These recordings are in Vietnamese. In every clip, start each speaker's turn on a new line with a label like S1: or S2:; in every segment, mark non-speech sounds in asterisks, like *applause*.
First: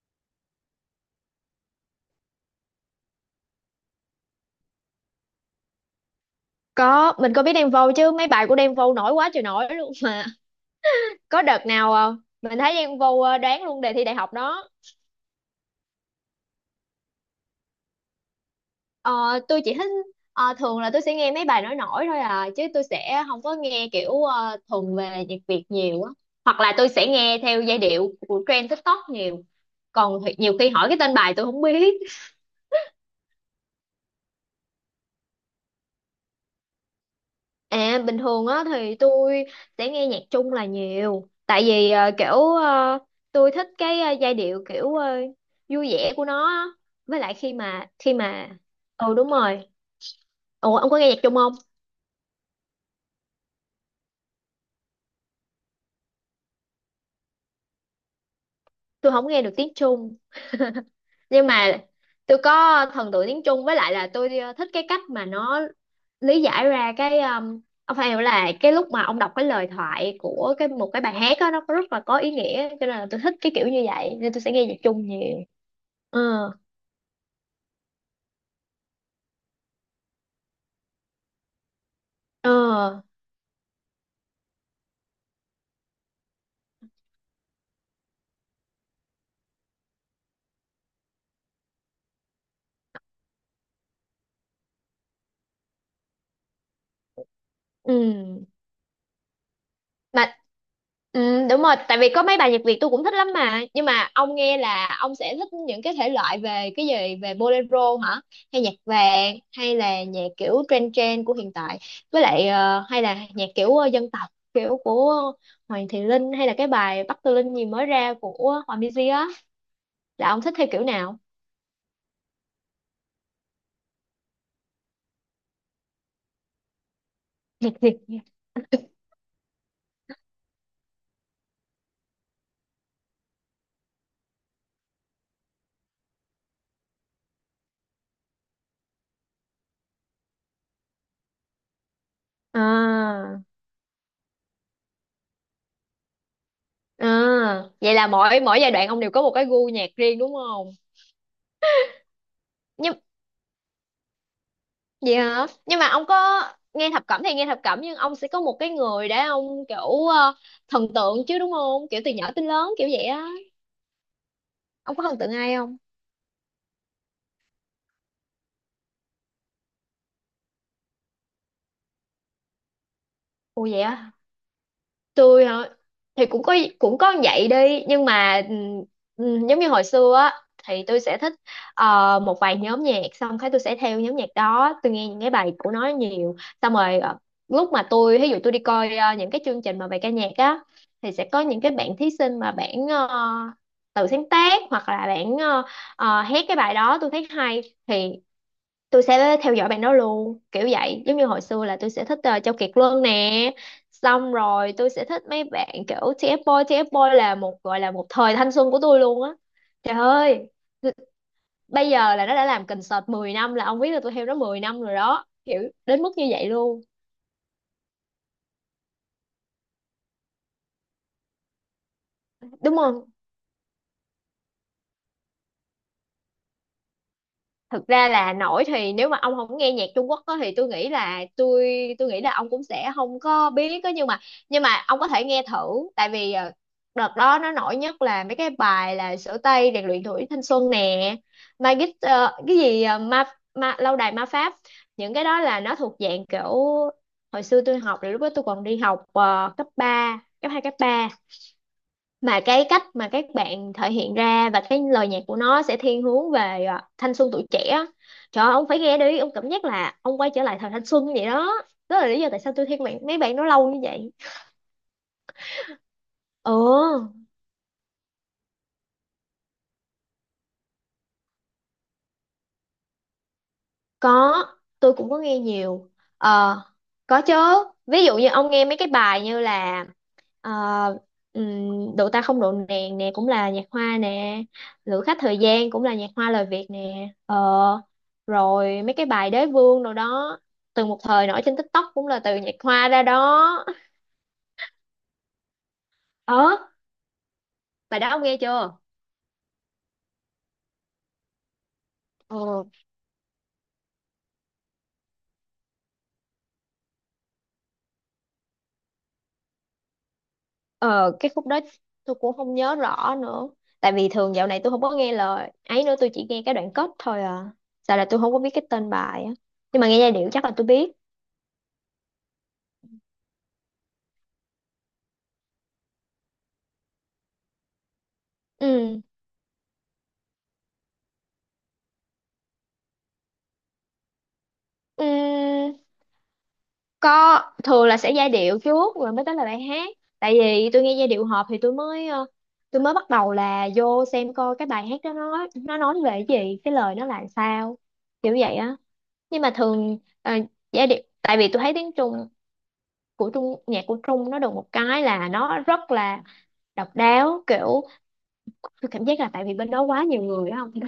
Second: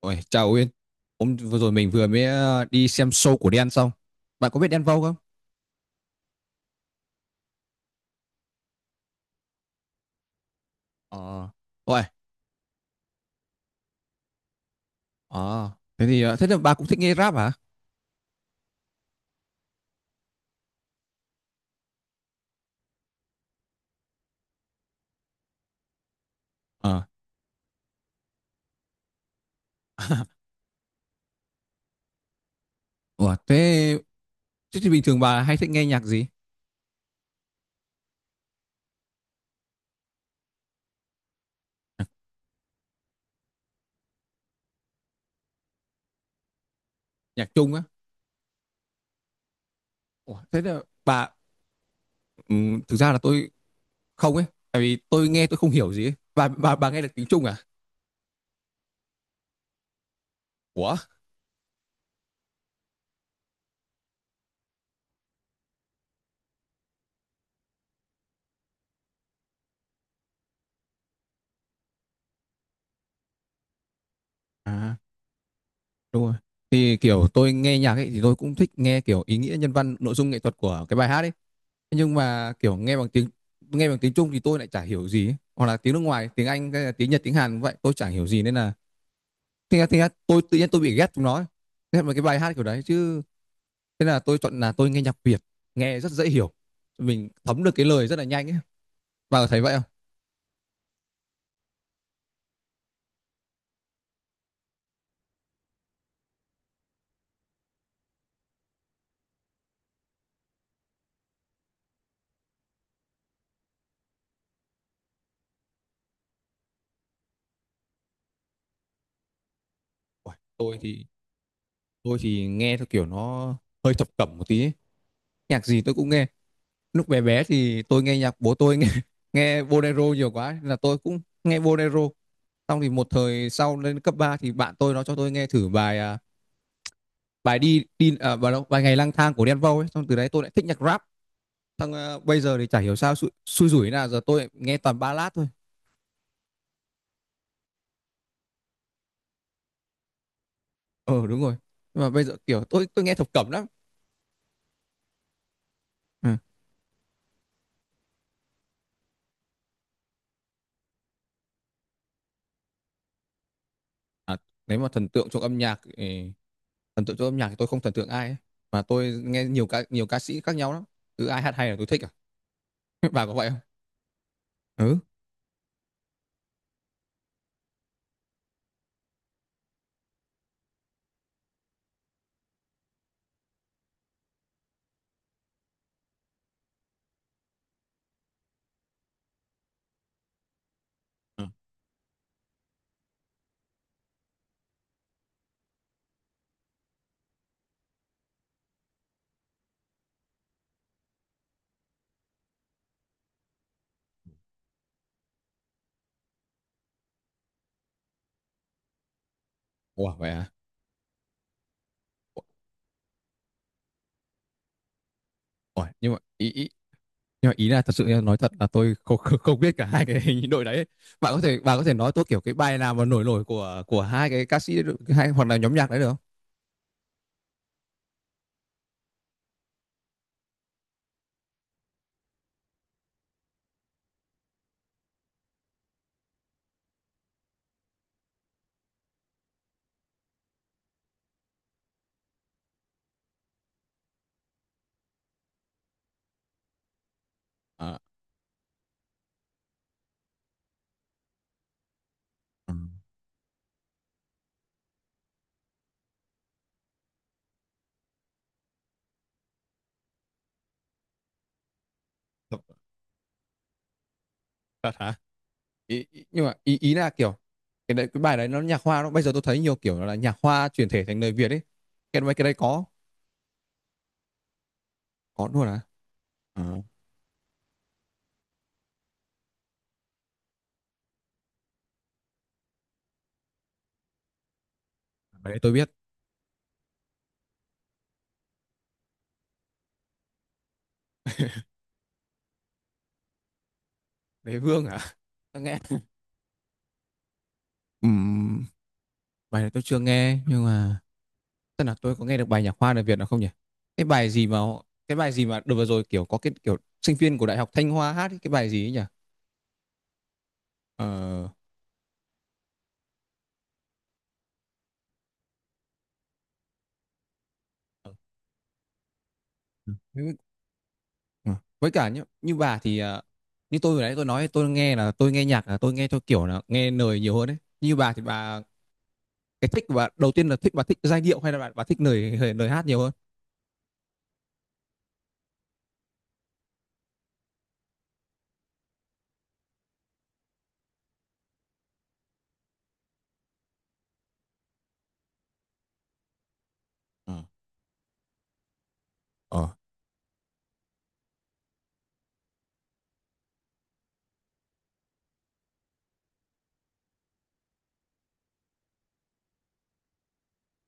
S1: Ôi, chào Uyên. Hôm vừa rồi mình vừa mới đi xem show của Đen xong. Bạn có biết Đen Vâu không?
S2: Có, mình có biết Đen Vâu chứ mấy bài của Đen Vâu nổi quá trời nổi luôn mà. Có
S1: Ờ.
S2: đợt nào
S1: Ôi,
S2: mình thấy Đen Vâu đoán luôn đề thi đại học đó.
S1: ờ. Thế thì thế là bà cũng thích nghe rap hả?
S2: Ờ, tôi chỉ thích thường là tôi sẽ nghe mấy bài nổi nổi thôi à chứ tôi sẽ không có nghe kiểu thuần về nhạc Việt nhiều á. Hoặc là tôi
S1: Ờ.
S2: sẽ nghe theo giai điệu của trend TikTok nhiều. Còn
S1: *laughs*
S2: nhiều khi hỏi cái tên bài tôi không biết.
S1: Ủa, thế, thế thì bình thường bà hay thích nghe nhạc gì?
S2: À bình thường á thì tôi sẽ nghe nhạc Trung là nhiều tại vì kiểu tôi thích cái giai điệu kiểu vui vẻ của nó á. Với lại
S1: Nhạc
S2: khi
S1: Trung á?
S2: mà khi mà ừ đúng rồi.
S1: Ủa, thế
S2: Ủa
S1: là
S2: ông có nghe nhạc
S1: bà
S2: Trung không?
S1: ừ, thực ra là tôi không ấy, tại vì tôi nghe tôi không hiểu gì ấy. Bà nghe được tiếng Trung à?
S2: Tôi không nghe được tiếng Trung
S1: Ủa?
S2: nhưng mà tôi có thần tượng tiếng Trung với lại là tôi thích cái cách mà nó lý giải ra cái ông phải hiểu là cái lúc mà ông đọc cái lời thoại của một cái bài hát á nó rất là có ý nghĩa cho nên là tôi thích cái kiểu như vậy nên tôi sẽ nghe nhạc
S1: À,
S2: Trung nhiều.
S1: đúng rồi.
S2: Ừ.
S1: Thì kiểu tôi nghe nhạc ấy thì tôi cũng thích nghe kiểu ý nghĩa nhân văn, nội dung nghệ thuật của cái bài hát ấy. Nhưng mà kiểu nghe
S2: Ờ,
S1: bằng tiếng Trung thì tôi lại chả hiểu gì ấy. Hoặc là tiếng nước ngoài tiếng Anh hay tiếng Nhật tiếng Hàn cũng vậy tôi chả hiểu gì nên là thế là, tôi tự nhiên tôi bị ghét chúng nó ấy. Ghét mấy cái bài hát kiểu đấy chứ thế là tôi chọn là tôi nghe nhạc Việt, nghe rất dễ hiểu, mình thấm được cái lời rất là
S2: ừ.
S1: nhanh ấy, bà có thấy vậy không?
S2: Mà ừ, đúng rồi, tại vì có mấy bài nhạc Việt tôi cũng thích lắm mà. Nhưng mà ông nghe là ông sẽ thích những cái thể loại về cái gì, về bolero hả? Hay nhạc vàng hay là nhạc kiểu trend trend của hiện tại. Với lại hay là nhạc kiểu dân tộc kiểu của Hoàng Thị Linh hay là cái bài Bắc Tư Linh gì mới ra của Hòa Minzy á, là
S1: Uầy,
S2: ông thích theo
S1: tôi
S2: kiểu
S1: thì
S2: nào?
S1: tôi thì nghe theo kiểu nó hơi thập cẩm một tí ấy. Nhạc gì tôi cũng nghe, lúc bé bé thì tôi nghe nhạc bố tôi nghe *laughs* nghe bolero nhiều quá nên là tôi cũng nghe bolero. Xong thì một thời sau lên cấp 3 thì bạn tôi nó cho tôi nghe thử bài, à, bài đi đi à, bài bài Ngày lang thang của Đen Vâu ấy, xong từ đấy tôi lại thích nhạc rap. Xong à, bây giờ thì chả hiểu sao
S2: À,
S1: xui, rủi thế giờ tôi nghe toàn ballad thôi.
S2: à, vậy là mỗi mỗi giai đoạn ông đều có một cái gu nhạc riêng đúng không?
S1: Ờ ừ, đúng rồi. Nhưng mà bây giờ kiểu tôi
S2: Nhưng
S1: tôi nghe thập cẩm lắm.
S2: vậy hả? Nhưng mà ông
S1: Ừ.
S2: có nghe thập cẩm thì nghe thập cẩm nhưng ông sẽ có một cái người để ông kiểu thần tượng chứ đúng không? Kiểu từ nhỏ tới lớn kiểu vậy á.
S1: À, nếu mà
S2: Ông có
S1: thần
S2: thần
S1: tượng
S2: tượng
S1: trong
S2: ai
S1: âm
S2: không?
S1: nhạc thì tôi không thần tượng ai ấy. Mà tôi nghe nhiều ca sĩ khác nhau lắm. Cứ ai hát hay là tôi thích à. *laughs* Bà có vậy không?
S2: Ồ vậy á,
S1: Ừ.
S2: tôi hả, thì cũng có vậy đi nhưng mà giống như hồi xưa á thì tôi sẽ thích một vài nhóm nhạc xong cái tôi sẽ theo nhóm nhạc đó, tôi nghe những cái bài của nó nhiều, xong rồi lúc mà tôi ví dụ tôi đi coi những cái chương trình mà về ca nhạc á thì sẽ có
S1: Ừ.
S2: những cái bạn thí sinh mà bạn tự sáng tác hoặc là bạn hát cái bài đó tôi thấy hay thì tôi sẽ theo dõi bạn đó luôn kiểu vậy, giống như hồi xưa là tôi sẽ thích Châu Kiệt Luân nè, xong rồi tôi sẽ thích mấy bạn kiểu TF Boy. TF Boy là một gọi là một thời thanh xuân của tôi luôn á, trời
S1: Ủa vậy
S2: ơi,
S1: à?
S2: bây giờ là nó đã làm concert 10 năm là ông biết là tôi theo nó 10 năm rồi đó, kiểu
S1: Ủa,
S2: đến
S1: nhưng
S2: mức
S1: mà
S2: như vậy
S1: ý, ý,
S2: luôn
S1: nhưng mà ý là thật sự em nói thật là tôi không, *laughs* không biết cả hai cái *laughs* hình đội đấy ấy. Bạn có thể nói tôi kiểu cái
S2: đúng
S1: bài nào mà
S2: không.
S1: nổi nổi của hai cái ca sĩ hay hoặc là nhóm nhạc đấy được không?
S2: Thực ra là nổi thì nếu mà ông không nghe nhạc Trung Quốc á, thì tôi nghĩ là tôi nghĩ là ông cũng sẽ không có biết á, nhưng mà ông có thể nghe thử, tại vì đợt đó nó nổi nhất là mấy cái bài là Sửa Tay rèn luyện tuổi thanh xuân nè, Magic cái gì ma lâu đài ma pháp, những cái đó là nó thuộc dạng kiểu hồi xưa tôi
S1: À,
S2: học, là lúc đó tôi còn đi học cấp 3, cấp 2, cấp ba, mà cái
S1: ừ.
S2: cách mà các bạn thể hiện ra và cái lời nhạc của nó sẽ thiên hướng về à, thanh xuân tuổi trẻ á. Trời ơi, ông phải nghe đi, ông cảm giác là ông quay trở lại thời thanh xuân vậy đó, đó là lý do tại sao
S1: Thật,
S2: tôi thích bạn mấy bạn nó lâu như vậy.
S1: thật hả? Ý, ý, nhưng mà ý ý là
S2: Ừ,
S1: kiểu cái đấy, cái bài đấy nó nhạc hoa, nó bây giờ tôi thấy nhiều kiểu là nhạc hoa chuyển thể thành lời Việt ấy, cái mấy cái đấy có?
S2: có, tôi cũng có nghe
S1: Có luôn à?
S2: nhiều. Ờ,
S1: À,
S2: có chứ, ví dụ như ông nghe mấy cái bài như là Ờ, độ ta không độ nàng nè cũng là nhạc hoa nè, Lữ khách thời
S1: bài đấy
S2: gian
S1: tôi
S2: cũng
S1: biết.
S2: là nhạc hoa lời Việt nè, rồi mấy cái bài đế vương rồi đó, từng một thời nổi trên TikTok cũng là từ nhạc hoa ra đó.
S1: Đế vương à? Nghe.
S2: Ờ, bài đó ông nghe
S1: Ừm,
S2: chưa.
S1: bài đấy tôi chưa nghe nhưng mà tức là tôi có nghe được bài
S2: Ờ,
S1: nhạc Hoa đời Việt nào không nhỉ? Cái bài gì mà cái bài gì mà đợt vừa rồi kiểu có cái kiểu sinh viên của Đại học Thanh Hoa hát ấy, cái bài gì ấy nhỉ?
S2: ờ, cái khúc
S1: Ờ,
S2: đó tôi cũng không nhớ rõ nữa, tại vì thường dạo này tôi không có nghe lời ấy nữa, tôi chỉ nghe cái đoạn kết thôi à, sao là tôi không có biết cái tên bài á, nhưng mà nghe giai điệu
S1: với,
S2: chắc là tôi biết.
S1: ờ, với cả như bà thì như tôi vừa nãy tôi nói tôi nghe theo kiểu là nghe lời nhiều hơn đấy. Như bà thì
S2: Ừ,
S1: cái thích của bà đầu tiên là thích giai điệu hay là bà thích lời lời hát nhiều hơn?
S2: ừ, có, thường là sẽ giai điệu trước rồi mới tới là bài hát, tại vì tôi nghe giai điệu hợp thì tôi mới tôi mới bắt đầu là vô xem coi cái bài hát đó, nó nói về cái gì, cái lời nó là
S1: Ờ,
S2: sao, kiểu vậy á. Nhưng mà
S1: ờ,
S2: thường giai điệu, tại vì tôi thấy tiếng Trung, của Trung, nhạc của Trung nó được một cái là nó rất là độc đáo, kiểu tôi cảm giác là tại vì bên đó quá nhiều người á không. *laughs*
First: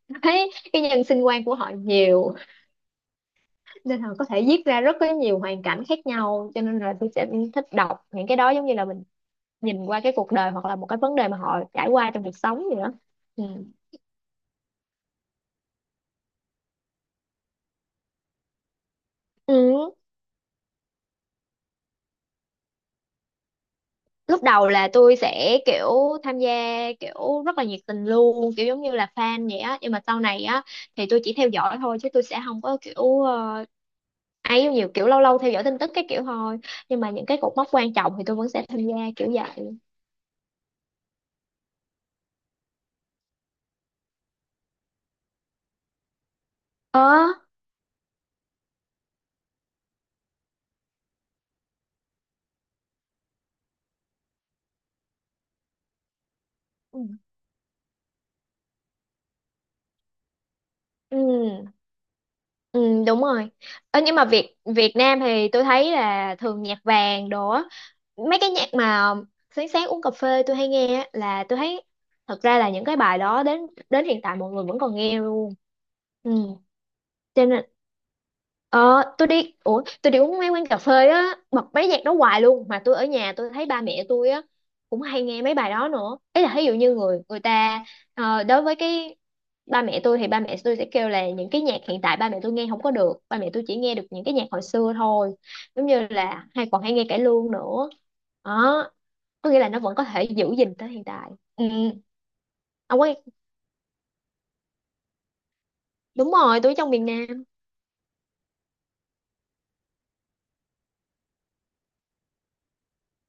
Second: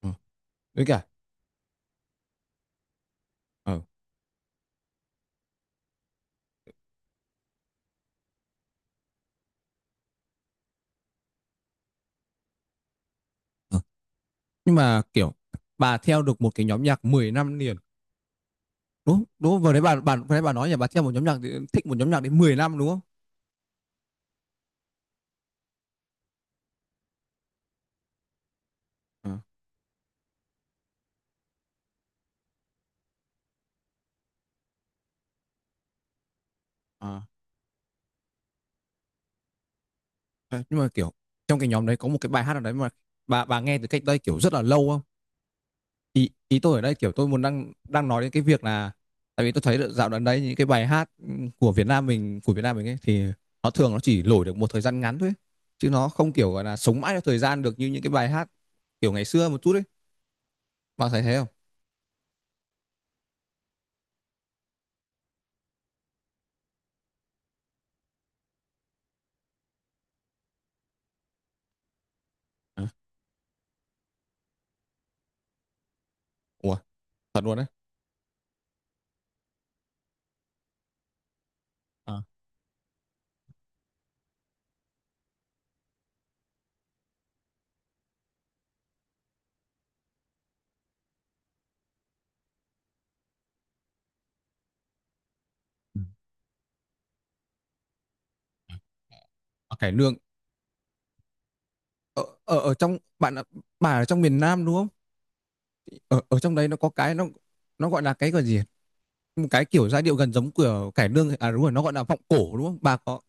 S1: ờ.
S2: Thấy cái
S1: Với cả
S2: nhân sinh quan của họ nhiều
S1: ờ,
S2: nên là có thể viết ra rất có nhiều hoàn cảnh khác nhau, cho nên là tôi sẽ thích đọc những cái đó, giống như là mình nhìn qua cái cuộc đời hoặc là một cái vấn đề mà họ trải qua trong cuộc sống gì đó. Ừ.
S1: ờ. Nhưng mà kiểu bà theo được một cái nhóm nhạc 10 năm liền, đúng, đúng không? Vừa đấy
S2: Ừ,
S1: bà bà vừa đấy bà nói nhà bà theo một nhóm nhạc thì thích một nhóm nhạc đến mười năm đúng không?
S2: lúc đầu là tôi sẽ kiểu tham gia kiểu rất là nhiệt tình luôn, kiểu giống như là
S1: Ờ,
S2: fan vậy á, nhưng mà sau này á thì tôi chỉ theo dõi thôi chứ tôi sẽ không có kiểu ấy nhiều, kiểu lâu lâu theo dõi tin tức cái kiểu thôi, nhưng mà
S1: ờ.
S2: những cái cột mốc quan trọng thì tôi vẫn sẽ tham gia kiểu vậy.
S1: Thế nhưng mà kiểu trong cái nhóm đấy có một cái bài hát nào đấy mà bà nghe từ cách đây kiểu rất là lâu không? Ý ý tôi ở đây kiểu
S2: Ờ,
S1: tôi muốn đang đang nói đến cái việc là tại vì tôi thấy được dạo gần đấy những cái bài hát của Việt Nam mình ấy thì nó thường nó chỉ nổi được một thời gian ngắn thôi ấy. Chứ nó không kiểu gọi là
S2: ừ.
S1: sống mãi theo thời gian được như những cái bài hát kiểu ngày xưa một chút ấy. Bà thấy thế không?
S2: Ừ. Ừ, đúng rồi. Ơ, nhưng mà Việt Việt Nam thì tôi thấy là thường nhạc vàng đồ á. Mấy cái nhạc mà sáng sáng uống cà phê tôi hay nghe á, là tôi thấy thật ra là những
S1: Ờ.
S2: cái bài đó đến đến hiện tại mọi người vẫn còn nghe luôn. Ừ,
S1: Ủa, thật
S2: cho
S1: luôn
S2: nên
S1: đấy.
S2: ờ tôi đi, ủa tôi đi uống mấy quán cà phê á bật mấy nhạc đó
S1: Ờ.
S2: hoài luôn mà, tôi ở nhà tôi thấy ba mẹ tôi á cũng hay nghe mấy bài đó nữa. Ý là ví dụ như người người ta đối với cái ba mẹ tôi thì ba mẹ tôi sẽ kêu là những cái nhạc hiện tại ba mẹ tôi nghe không có được, ba mẹ tôi chỉ nghe được những cái nhạc hồi xưa thôi, giống như là hay còn hay nghe cải lương nữa đó, có nghĩa là nó
S1: Ok,
S2: vẫn có
S1: nương
S2: thể giữ gìn tới hiện tại. Ừ,
S1: ở ở ở trong
S2: ông ấy.
S1: bạn ạ, bà ở trong miền Nam đúng không? Ở
S2: Đúng
S1: ở trong
S2: rồi,
S1: đấy
S2: tôi ở
S1: nó có
S2: trong miền
S1: cái
S2: Nam.
S1: nó gọi là cái gọi gì? Một cái kiểu giai điệu gần giống của cải lương à đúng rồi nó gọi là vọng cổ đúng không? Bà có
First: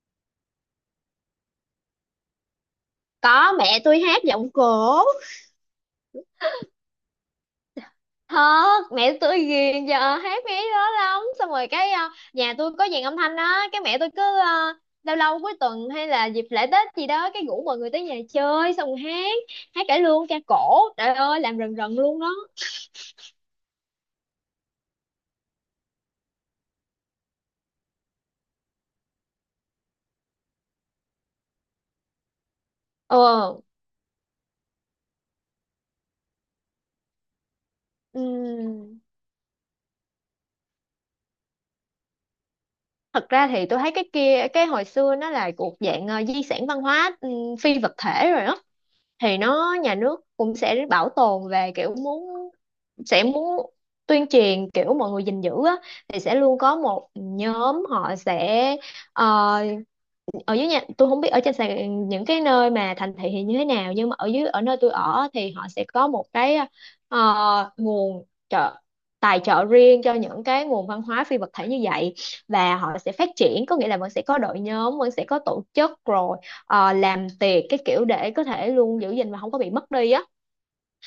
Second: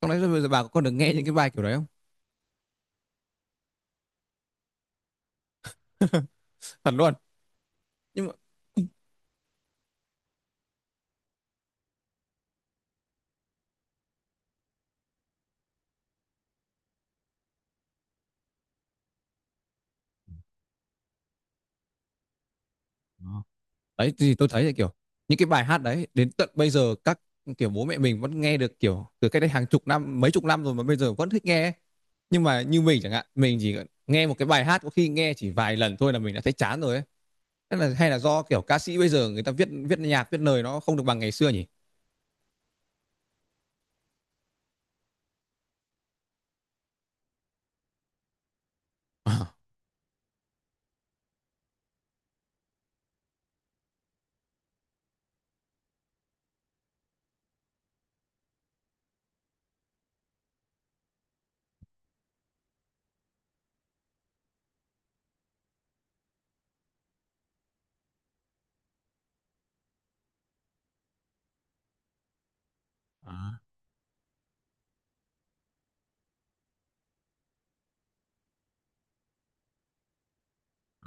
S1: trong đấy bây giờ bà có được nghe những cái bài kiểu đấy không?
S2: Có, mẹ tôi hát giọng cổ.
S1: Thật luôn. Nhưng mà
S2: Thật, mẹ tôi ghiền giờ hát mấy đó lắm, xong rồi cái nhà tôi có dàn âm thanh đó, cái mẹ tôi cứ lâu lâu cuối tuần hay là dịp lễ tết gì đó cái rủ mọi người tới nhà chơi xong rồi hát, hát cải lương ca cổ, trời ơi làm rần rần luôn đó.
S1: đó. Đấy thì tôi thấy là kiểu những cái bài hát đấy đến tận bây giờ các kiểu bố mẹ mình vẫn nghe được kiểu từ cách đây hàng chục năm mấy chục năm rồi mà bây giờ vẫn thích nghe, nhưng mà như mình chẳng
S2: Ờ,
S1: hạn mình chỉ nghe một cái bài hát có khi nghe chỉ vài lần thôi là mình đã thấy chán rồi ấy. Tức là hay là do, kiểu, ca sĩ
S2: ừm,
S1: bây giờ người ta viết viết nhạc, viết lời nó không được bằng ngày xưa nhỉ?
S2: thật ra thì tôi thấy cái kia, cái hồi xưa nó là thuộc dạng di sản văn hóa, phi vật thể rồi đó, thì nó nhà nước cũng sẽ bảo tồn về kiểu muốn, sẽ muốn tuyên truyền kiểu mọi người gìn giữ á, thì sẽ luôn có một nhóm họ sẽ ờ, ở dưới nhà tôi không biết ở trên những cái nơi mà thành thị thì như thế nào nhưng mà ở dưới, ở nơi tôi ở thì họ sẽ có một cái nguồn trợ, tài trợ riêng cho những cái nguồn văn hóa phi vật thể như vậy, và họ sẽ phát
S1: À,
S2: triển, có nghĩa là vẫn sẽ có đội nhóm, vẫn sẽ có tổ chức rồi làm tiệc cái kiểu để có thể luôn giữ gìn và không có bị mất đi á.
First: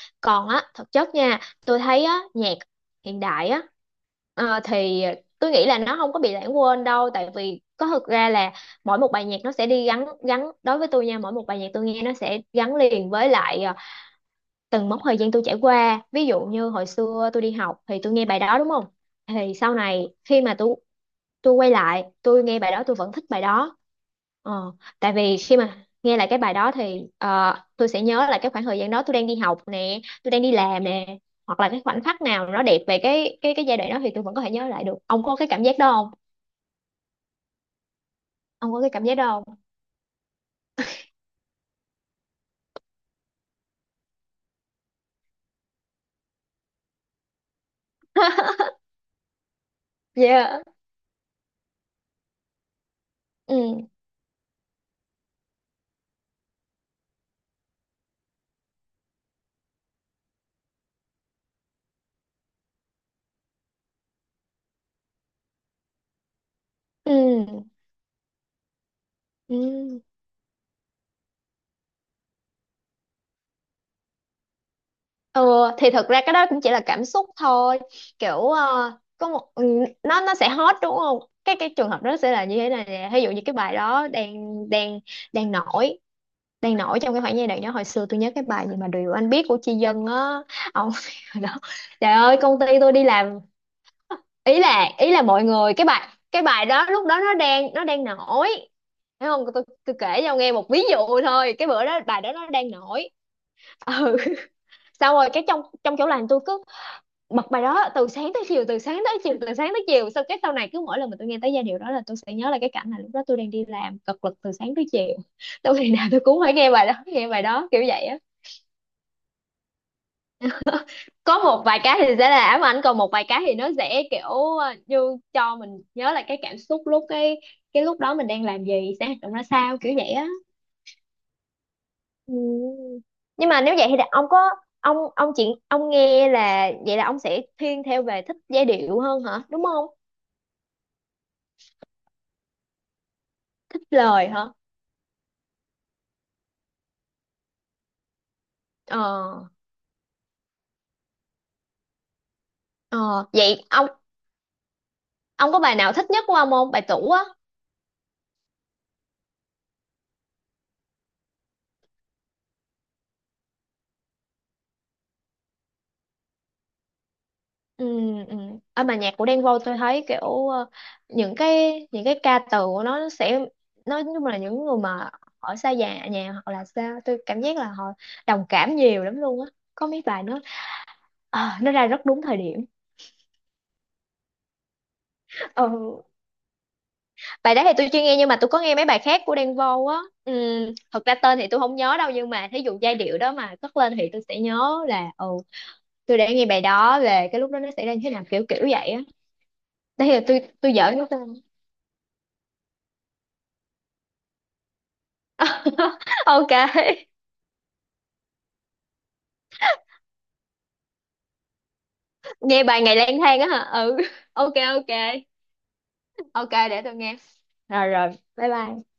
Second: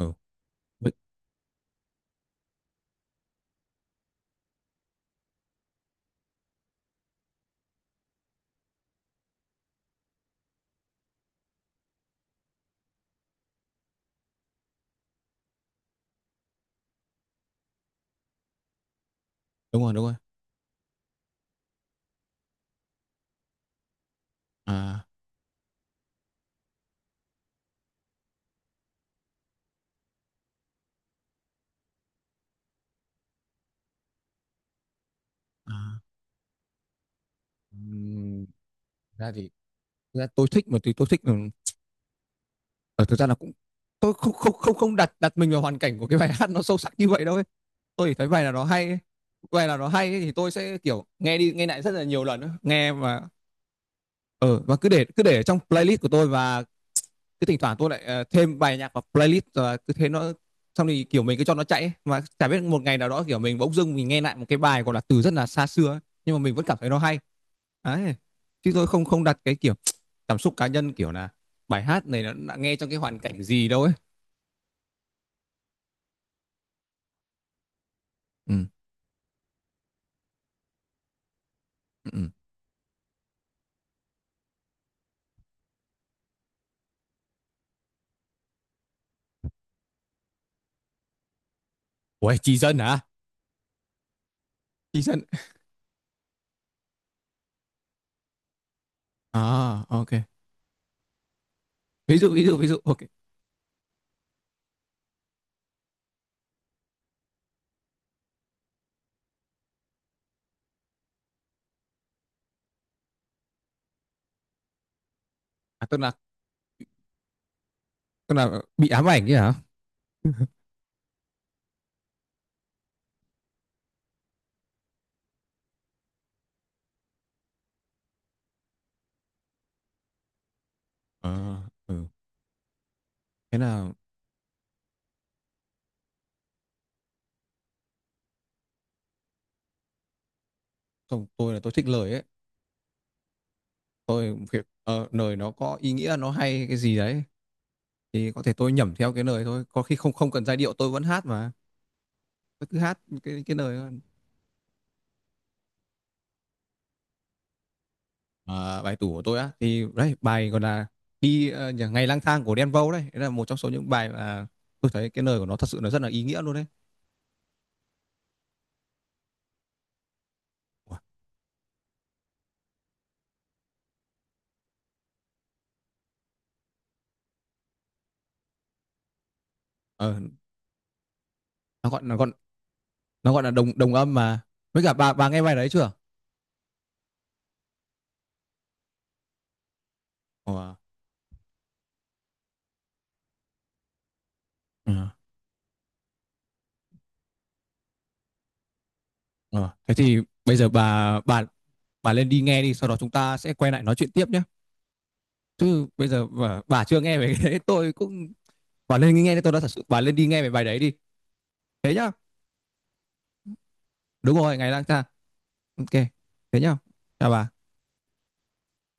S1: ừ,
S2: Còn á thực chất nha, tôi thấy á nhạc hiện đại á, thì tôi nghĩ là nó không có bị lãng quên đâu, tại vì có thực ra là mỗi một bài nhạc nó sẽ đi gắn gắn đối với tôi nha, mỗi một bài nhạc tôi nghe nó sẽ gắn liền với lại từng mốc thời gian tôi trải qua, ví dụ như hồi xưa tôi đi học thì tôi nghe bài đó đúng không, thì sau
S1: đúng rồi, đúng
S2: này
S1: rồi.
S2: khi mà tôi quay lại tôi nghe bài đó tôi vẫn thích bài đó, ờ,
S1: À,
S2: tại vì khi mà nghe lại cái bài đó thì tôi sẽ nhớ lại cái khoảng thời gian đó, tôi đang đi học nè, tôi đang đi làm nè, hoặc là cái khoảnh khắc nào nó đẹp về cái cái giai đoạn đó thì tôi vẫn có thể nhớ lại được. Ông có cái cảm giác đó
S1: à,
S2: không?
S1: ừm,
S2: Ông có cái cảm giác
S1: thực ra
S2: đó
S1: thì
S2: không?
S1: thực ra tôi thích mà thì tôi thích, ờ, thực ra là cũng tôi không không không không đặt đặt mình vào hoàn cảnh của cái bài hát nó sâu sắc như vậy đâu ấy. Tôi chỉ thấy bài
S2: *laughs*
S1: là nó hay ấy, bài là nó hay ấy thì tôi
S2: Yeah,
S1: sẽ, kiểu, nghe đi nghe lại rất là nhiều lần á, nghe mà,
S2: ừ,
S1: ờ, và cứ để ở trong playlist của tôi và cứ thỉnh thoảng tôi lại thêm bài nhạc vào playlist và cứ thế nó xong thì kiểu mình cứ cho nó chạy ấy. Mà chả biết một ngày nào đó kiểu mình bỗng dưng mình nghe lại một cái bài gọi là từ rất là xa xưa ấy. Nhưng mà mình vẫn cảm thấy nó hay
S2: ừ,
S1: đấy, chứ tôi không không đặt cái kiểu
S2: ừ.
S1: cảm xúc cá nhân kiểu là bài hát này nó đã nghe trong cái hoàn cảnh gì đâu ấy.
S2: Ừ, thì thật ra cái đó cũng chỉ là cảm xúc thôi, kiểu
S1: Ừ
S2: có một ừ, nó sẽ hot đúng không, cái cái trường hợp
S1: ừ
S2: đó
S1: ừ.
S2: sẽ là như thế này nè, ví dụ như cái bài đó đang đang đang nổi, đang nổi trong cái khoảng giai đoạn đó. Hồi xưa tôi nhớ cái bài gì mà Điều Anh Biết của Chi Dân á, ông *laughs* hồi đó trời
S1: Ủa
S2: ơi
S1: chị
S2: công ty
S1: dân
S2: tôi
S1: hả?
S2: đi làm,
S1: Chị
S2: ý
S1: dân?
S2: là mọi người cái bài đó lúc đó nó đang đang nổi, thấy không, tôi,
S1: À,
S2: tôi
S1: ok.
S2: kể cho ông nghe một ví dụ thôi, cái bữa đó
S1: Ví
S2: bài
S1: dụ
S2: đó
S1: ví
S2: nó
S1: dụ ví
S2: đang
S1: dụ, ok.
S2: nổi. *laughs* Ừ, xong rồi cái trong trong chỗ làm tôi bật bài đó từ sáng tới chiều, từ sáng tới chiều, từ sáng tới chiều, sau cái sau này cứ mỗi lần mà tôi nghe tới giai điệu đó là tôi sẽ nhớ là cái cảnh là lúc đó tôi đang đi làm cật lực từ sáng tới chiều. *laughs* Tôi
S1: À,
S2: ngày
S1: tức
S2: nào
S1: là
S2: tôi cũng phải nghe bài đó, nghe bài đó kiểu vậy á.
S1: tôi là bị ám ảnh chứ hả?
S2: Có một vài cái thì sẽ là ám ảnh, còn một vài cái thì nó sẽ kiểu như cho mình nhớ là cái cảm xúc lúc cái lúc đó mình đang làm gì, sẽ hoạt động ra sao kiểu vậy á.
S1: À, ừ.
S2: Ừ. Nhưng
S1: Thế
S2: mà nếu vậy
S1: là
S2: thì ông có, ông chuyện ông nghe là vậy, là ông sẽ thiên theo về thích giai điệu hơn hả đúng không?
S1: xong tôi là tôi thích lời ấy,
S2: Thích lời
S1: tôi
S2: hả?
S1: việc lời nó có ý nghĩa nó hay cái gì đấy thì có thể tôi nhẩm theo cái
S2: Ờ,
S1: lời thôi có khi không không cần giai điệu tôi vẫn hát mà, tôi cứ hát
S2: ờ,
S1: cái
S2: vậy
S1: lời
S2: ông
S1: thôi.
S2: ông có bài nào thích nhất của ông không? Bài tủ á.
S1: Ờ, bài tủ của tôi á thì đấy bài gọi là ngày lang thang của Đen Vâu đấy, đấy là một trong số những bài mà tôi thấy cái lời của nó thật sự là rất là ý nghĩa luôn đấy.
S2: Ừ, ừ. Ở bài nhạc của Đen Vâu tôi thấy kiểu
S1: Ủa,
S2: những cái ca từ của nó sẽ, nó nhưng là những người mà ở xa nhà nhà hoặc là xa, tôi cảm giác là họ đồng cảm nhiều lắm luôn á. Có mấy
S1: ờ,
S2: bài nó nó ra
S1: nó
S2: rất
S1: gọi nó
S2: đúng
S1: gọi
S2: thời điểm.
S1: nó gọi là đồng đồng âm mà, với cả bà nghe bài đấy chưa?
S2: Ừ. Bài đó thì tôi chưa nghe nhưng mà tôi có nghe mấy bài khác của Đen Vâu á. Ừ,
S1: Ủa,
S2: thật ra tên thì tôi không nhớ đâu, nhưng mà thí dụ giai điệu đó mà cất lên thì tôi sẽ nhớ
S1: ờ,
S2: là ừ, tôi đã nghe bài đó, về cái lúc đó nó xảy ra như thế nào kiểu kiểu vậy á.
S1: ờ. Thế
S2: Đấy
S1: thì
S2: là
S1: bây giờ
S2: tôi giỡn nó tên.
S1: bà lên đi nghe đi, sau đó chúng ta sẽ quay lại nói chuyện tiếp nhé, chứ
S2: *laughs*
S1: bây giờ bà chưa
S2: Ok.
S1: nghe về cái đấy *laughs* tôi cũng bà lên nghe đi, tôi đã thật sự bà lên đi nghe về bài đấy đi, thế nhá.
S2: Nghe bài Ngày Lang Thang á hả? Ừ,
S1: Đúng
S2: ok,
S1: rồi, ngày lang
S2: ok,
S1: thang. Ok,
S2: ok,
S1: thế nhá,
S2: để tôi nghe.
S1: chào bà.
S2: Rồi rồi, bye bye.